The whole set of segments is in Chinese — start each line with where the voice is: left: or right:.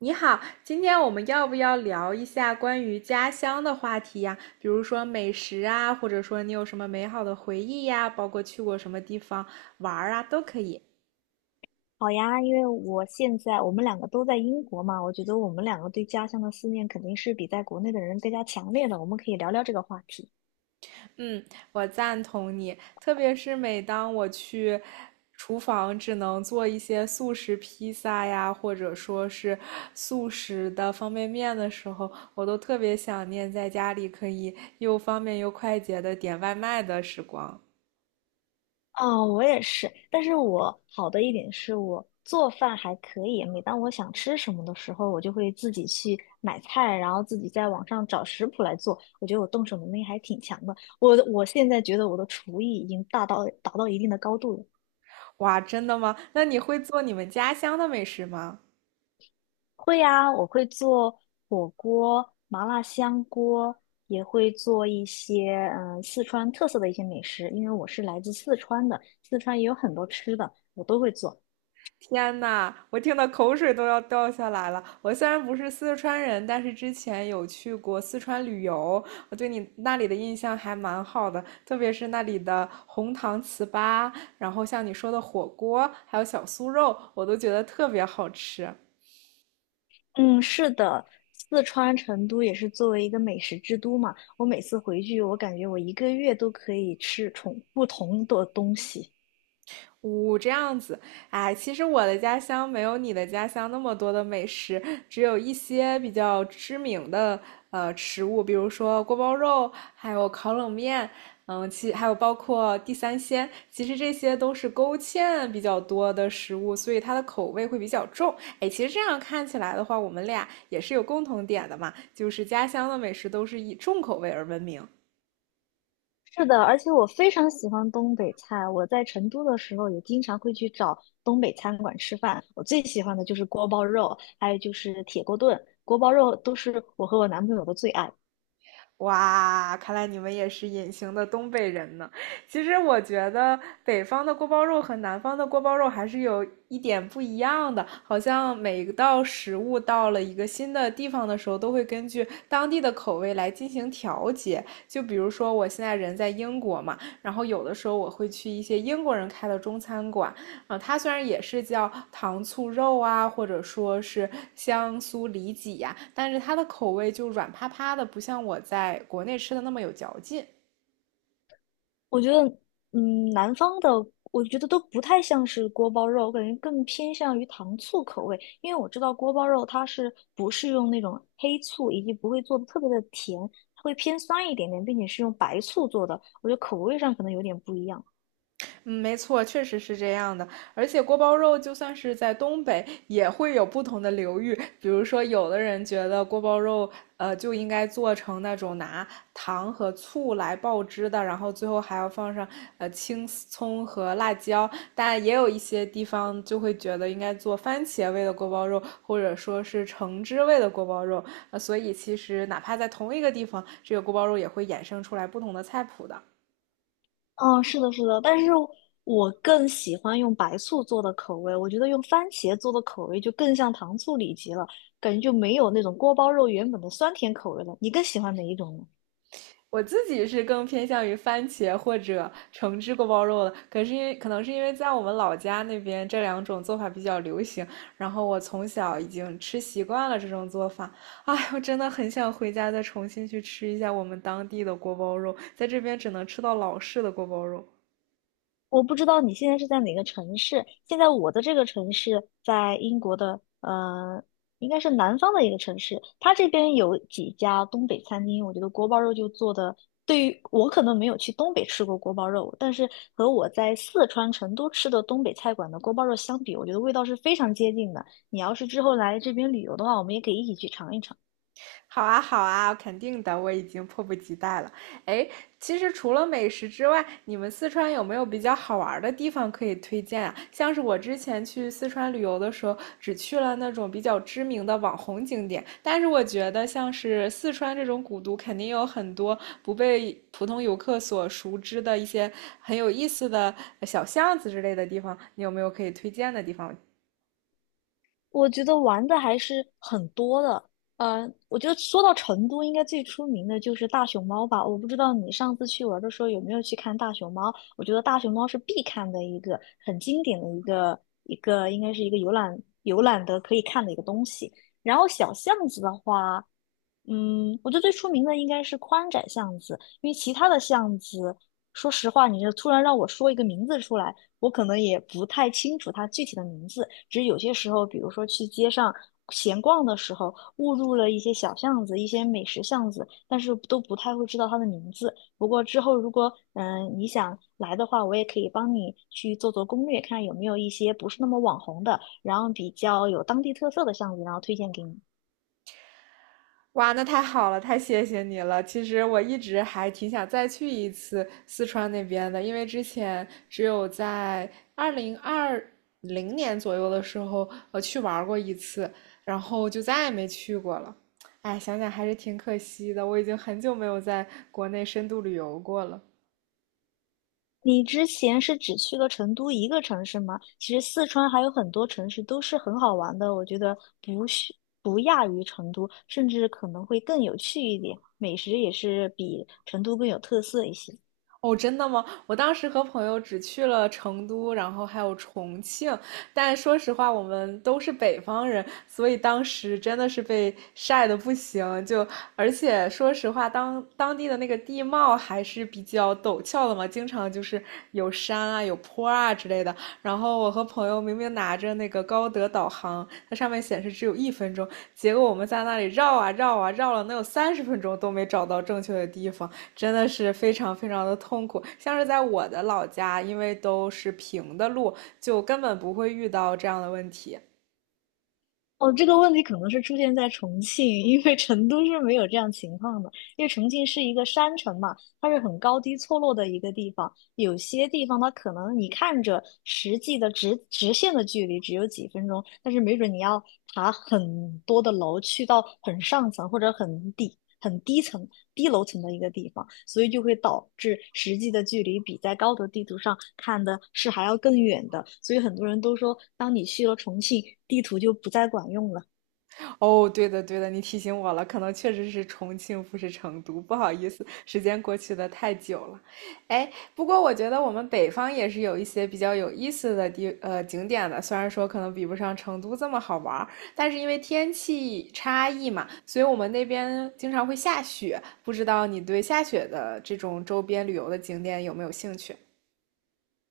right: 你好，今天我们要不要聊一下关于家乡的话题呀？比如说美食啊，或者说你有什么美好的回忆呀，包括去过什么地方玩儿啊，都可以。
left: 好呀，因为我现在我们两个都在英国嘛，我觉得我们两个对家乡的思念肯定是比在国内的人更加强烈的。我们可以聊聊这个话题。
right: 嗯，我赞同你，特别是每当我去厨房只能做一些速食披萨呀，或者说是速食的方便面的时候，我都特别想念在家里可以又方便又快捷的点外卖的时光。
left: 哦，我也是，但是我好的一点是我做饭还可以。每当我想吃什么的时候，我就会自己去买菜，然后自己在网上找食谱来做。我觉得我动手能力还挺强的。我现在觉得我的厨艺已经达到一定的高度了。
right: 哇，真的吗？那你会做你们家乡的美食吗？
left: 会呀，我会做火锅、麻辣香锅，也会做一些四川特色的一些美食，因为我是来自四川的，四川也有很多吃的，我都会做。
right: 天呐，我听的口水都要掉下来了。我虽然不是四川人，但是之前有去过四川旅游，我对你那里的印象还蛮好的，特别是那里的红糖糍粑，然后像你说的火锅，还有小酥肉，我都觉得特别好吃。
left: 嗯，是的，四川成都也是作为一个美食之都嘛，我每次回去，我感觉我一个月都可以吃重不同的东西。
right: 呜，这样子，哎，其实我的家乡没有你的家乡那么多的美食，只有一些比较知名的食物，比如说锅包肉，还有烤冷面，嗯，还有包括地三鲜，其实这些都是勾芡比较多的食物，所以它的口味会比较重。哎，其实这样看起来的话，我们俩也是有共同点的嘛，就是家乡的美食都是以重口味而闻名。
left: 是的，而且我非常喜欢东北菜。我在成都的时候也经常会去找东北餐馆吃饭。我最喜欢的就是锅包肉，还有就是铁锅炖。锅包肉都是我和我男朋友的最爱。
right: 哇，看来你们也是隐形的东北人呢。其实我觉得北方的锅包肉和南方的锅包肉还是有一点不一样的，好像每一道食物到了一个新的地方的时候，都会根据当地的口味来进行调节。就比如说我现在人在英国嘛，然后有的时候我会去一些英国人开的中餐馆，啊，它虽然也是叫糖醋肉啊，或者说是香酥里脊呀、但是它的口味就软趴趴的，不像我在国内吃的那么有嚼劲。
left: 我觉得，嗯，南方的我觉得都不太像是锅包肉，我感觉更偏向于糖醋口味。因为我知道锅包肉它是不是用那种黑醋，以及不会做的特别的甜，它会偏酸一点点，并且是用白醋做的。我觉得口味上可能有点不一样。
right: 嗯，没错，确实是这样的。而且锅包肉就算是在东北，也会有不同的流域。比如说，有的人觉得锅包肉，就应该做成那种拿糖和醋来爆汁的，然后最后还要放上青葱和辣椒。但也有一些地方就会觉得应该做番茄味的锅包肉，或者说是橙汁味的锅包肉。所以其实哪怕在同一个地方，这个锅包肉也会衍生出来不同的菜谱的。
left: 嗯，是的，是的，但是我更喜欢用白醋做的口味，我觉得用番茄做的口味就更像糖醋里脊了，感觉就没有那种锅包肉原本的酸甜口味了。你更喜欢哪一种呢？
right: 我自己是更偏向于番茄或者橙汁锅包肉的，可是可能是因为在我们老家那边这两种做法比较流行，然后我从小已经吃习惯了这种做法。哎，我真的很想回家再重新去吃一下我们当地的锅包肉，在这边只能吃到老式的锅包肉。
left: 我不知道你现在是在哪个城市。现在我的这个城市在英国的，应该是南方的一个城市。它这边有几家东北餐厅，我觉得锅包肉就做的。对于我可能没有去东北吃过锅包肉，但是和我在四川成都吃的东北菜馆的锅包肉相比，我觉得味道是非常接近的。你要是之后来这边旅游的话，我们也可以一起去尝一尝。
right: 好啊，好啊，肯定的，我已经迫不及待了。哎，其实除了美食之外，你们四川有没有比较好玩儿的地方可以推荐啊？像是我之前去四川旅游的时候，只去了那种比较知名的网红景点，但是我觉得像是四川这种古都，肯定有很多不被普通游客所熟知的一些很有意思的小巷子之类的地方，你有没有可以推荐的地方？
left: 我觉得玩的还是很多的。我觉得说到成都，应该最出名的就是大熊猫吧。我不知道你上次去玩的时候有没有去看大熊猫？我觉得大熊猫是必看的很经典的一个，应该是一个游览的可以看的一个东西。然后小巷子的话，嗯，我觉得最出名的应该是宽窄巷子，因为其他的巷子说实话，你就突然让我说一个名字出来，我可能也不太清楚它具体的名字。只是有些时候，比如说去街上闲逛的时候，误入了一些小巷子、一些美食巷子，但是都不太会知道它的名字。不过之后如果你想来的话，我也可以帮你去做做攻略，看有没有一些不是那么网红的，然后比较有当地特色的巷子，然后推荐给你。
right: 哇，那太好了，太谢谢你了。其实我一直还挺想再去一次四川那边的，因为之前只有在2020年左右的时候，去玩过一次，然后就再也没去过了。哎，想想还是挺可惜的，我已经很久没有在国内深度旅游过了。
left: 你之前是只去了成都一个城市吗？其实四川还有很多城市都是很好玩的，我觉得不亚于成都，甚至可能会更有趣一点，美食也是比成都更有特色一些。
right: 哦，真的吗？我当时和朋友只去了成都，然后还有重庆，但说实话，我们都是北方人，所以当时真的是被晒得不行。而且说实话，当地的那个地貌还是比较陡峭的嘛，经常就是有山啊、有坡啊之类的。然后我和朋友明明拿着那个高德导航，它上面显示只有1分钟，结果我们在那里绕啊绕啊绕了能有30分钟都没找到正确的地方。真的是非常非常的痛苦。像是在我的老家，因为都是平的路，就根本不会遇到这样的问题。
left: 哦，这个问题可能是出现在重庆，因为成都是没有这样情况的，因为重庆是一个山城嘛，它是很高低错落的一个地方，有些地方它可能你看着实际的直线的距离只有几分钟，但是没准你要爬很多的楼，去到很上层或者很低层、低楼层的一个地方，所以就会导致实际的距离比在高德地图上看的是还要更远的。所以很多人都说，当你去了重庆，地图就不再管用了。
right: 哦，对的，对的，你提醒我了，可能确实是重庆，不是成都，不好意思，时间过去的太久了。哎，不过我觉得我们北方也是有一些比较有意思的景点的，虽然说可能比不上成都这么好玩儿，但是因为天气差异嘛，所以我们那边经常会下雪。不知道你对下雪的这种周边旅游的景点有没有兴趣？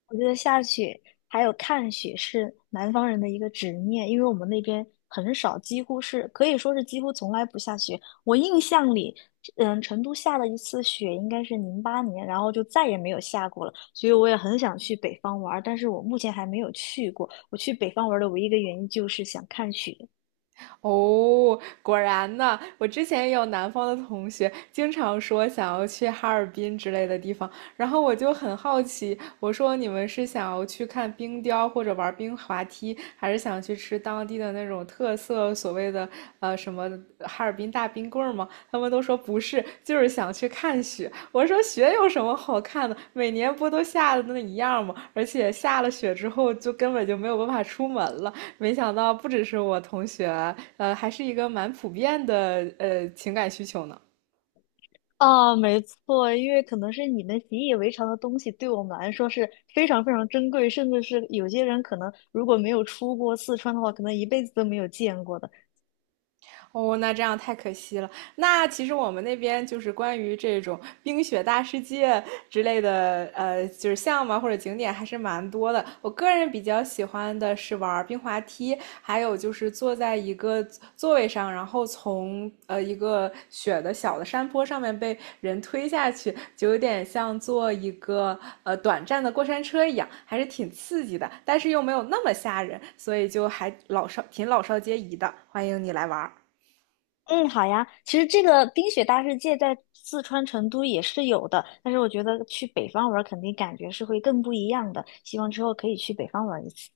left: 我觉得下雪还有看雪是南方人的一个执念，因为我们那边很少，几乎是可以说是几乎从来不下雪。我印象里，嗯，成都下了一次雪，应该是08年，然后就再也没有下过了。所以我也很想去北方玩儿，但是我目前还没有去过。我去北方玩儿的唯一一个原因就是想看雪。
right: 哦，果然呢，我之前也有南方的同学经常说想要去哈尔滨之类的地方，然后我就很好奇，我说你们是想要去看冰雕或者玩冰滑梯，还是想去吃当地的那种特色所谓的什么哈尔滨大冰棍儿吗？他们都说不是，就是想去看雪。我说雪有什么好看的？每年不都下的那一样吗？而且下了雪之后就根本就没有办法出门了。没想到不只是我同学，还是一个蛮普遍的情感需求呢。
left: 啊，没错，因为可能是你们习以为常的东西，对我们来说是非常非常珍贵，甚至是有些人可能如果没有出过四川的话，可能一辈子都没有见过的。
right: 哦，那这样太可惜了。那其实我们那边就是关于这种冰雪大世界之类的，就是项目啊或者景点还是蛮多的。我个人比较喜欢的是玩冰滑梯，还有就是坐在一个座位上，然后从一个雪的小的山坡上面被人推下去，就有点像坐一个短暂的过山车一样，还是挺刺激的，但是又没有那么吓人，所以就还老少皆宜的。欢迎你来玩。
left: 嗯，好呀，其实这个冰雪大世界在四川成都也是有的，但是我觉得去北方玩儿肯定感觉是会更不一样的，希望之后可以去北方玩儿一次。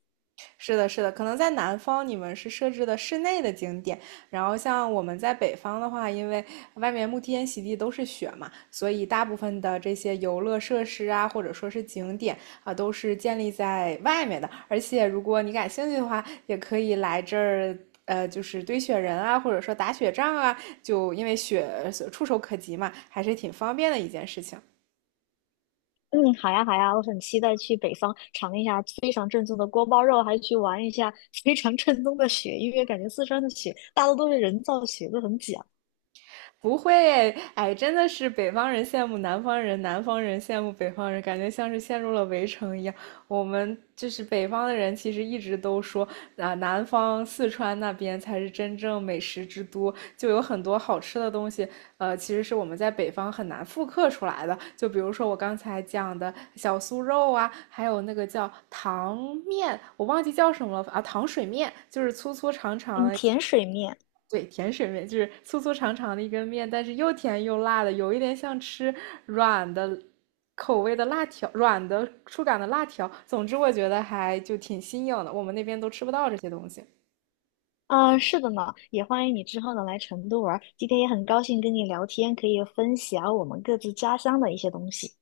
right: 是的，是的，可能在南方你们是设置的室内的景点，然后像我们在北方的话，因为外面沐天席地都是雪嘛，所以大部分的这些游乐设施啊，或者说是景点啊，都是建立在外面的。而且如果你感兴趣的话，也可以来这儿。就是堆雪人啊，或者说打雪仗啊，就因为雪触手可及嘛，还是挺方便的一件事情。
left: 嗯，好呀，好呀，我很期待去北方尝一下非常正宗的锅包肉，还去玩一下 非常正宗的雪，因为感觉四川的雪大多都是人造雪，都很假。
right: 不会，哎，真的是北方人羡慕南方人，南方人羡慕北方人，感觉像是陷入了围城一样。我们就是北方的人，其实一直都说啊，南方四川那边才是真正美食之都，就有很多好吃的东西，其实是我们在北方很难复刻出来的。就比如说我刚才讲的小酥肉啊，还有那个叫糖面，我忘记叫什么了啊，糖水面，就是粗粗长长
left: 嗯，
right: 的
left: 甜水面，
right: 对，甜水面就是粗粗长长的一根面，但是又甜又辣的，有一点像吃软的口味的辣条，软的触感的辣条。总之，我觉得还就挺新颖的，我们那边都吃不到这些东西。
left: 啊，是的呢，也欢迎你之后呢来成都玩儿。今天也很高兴跟你聊天，可以分享我们各自家乡的一些东西。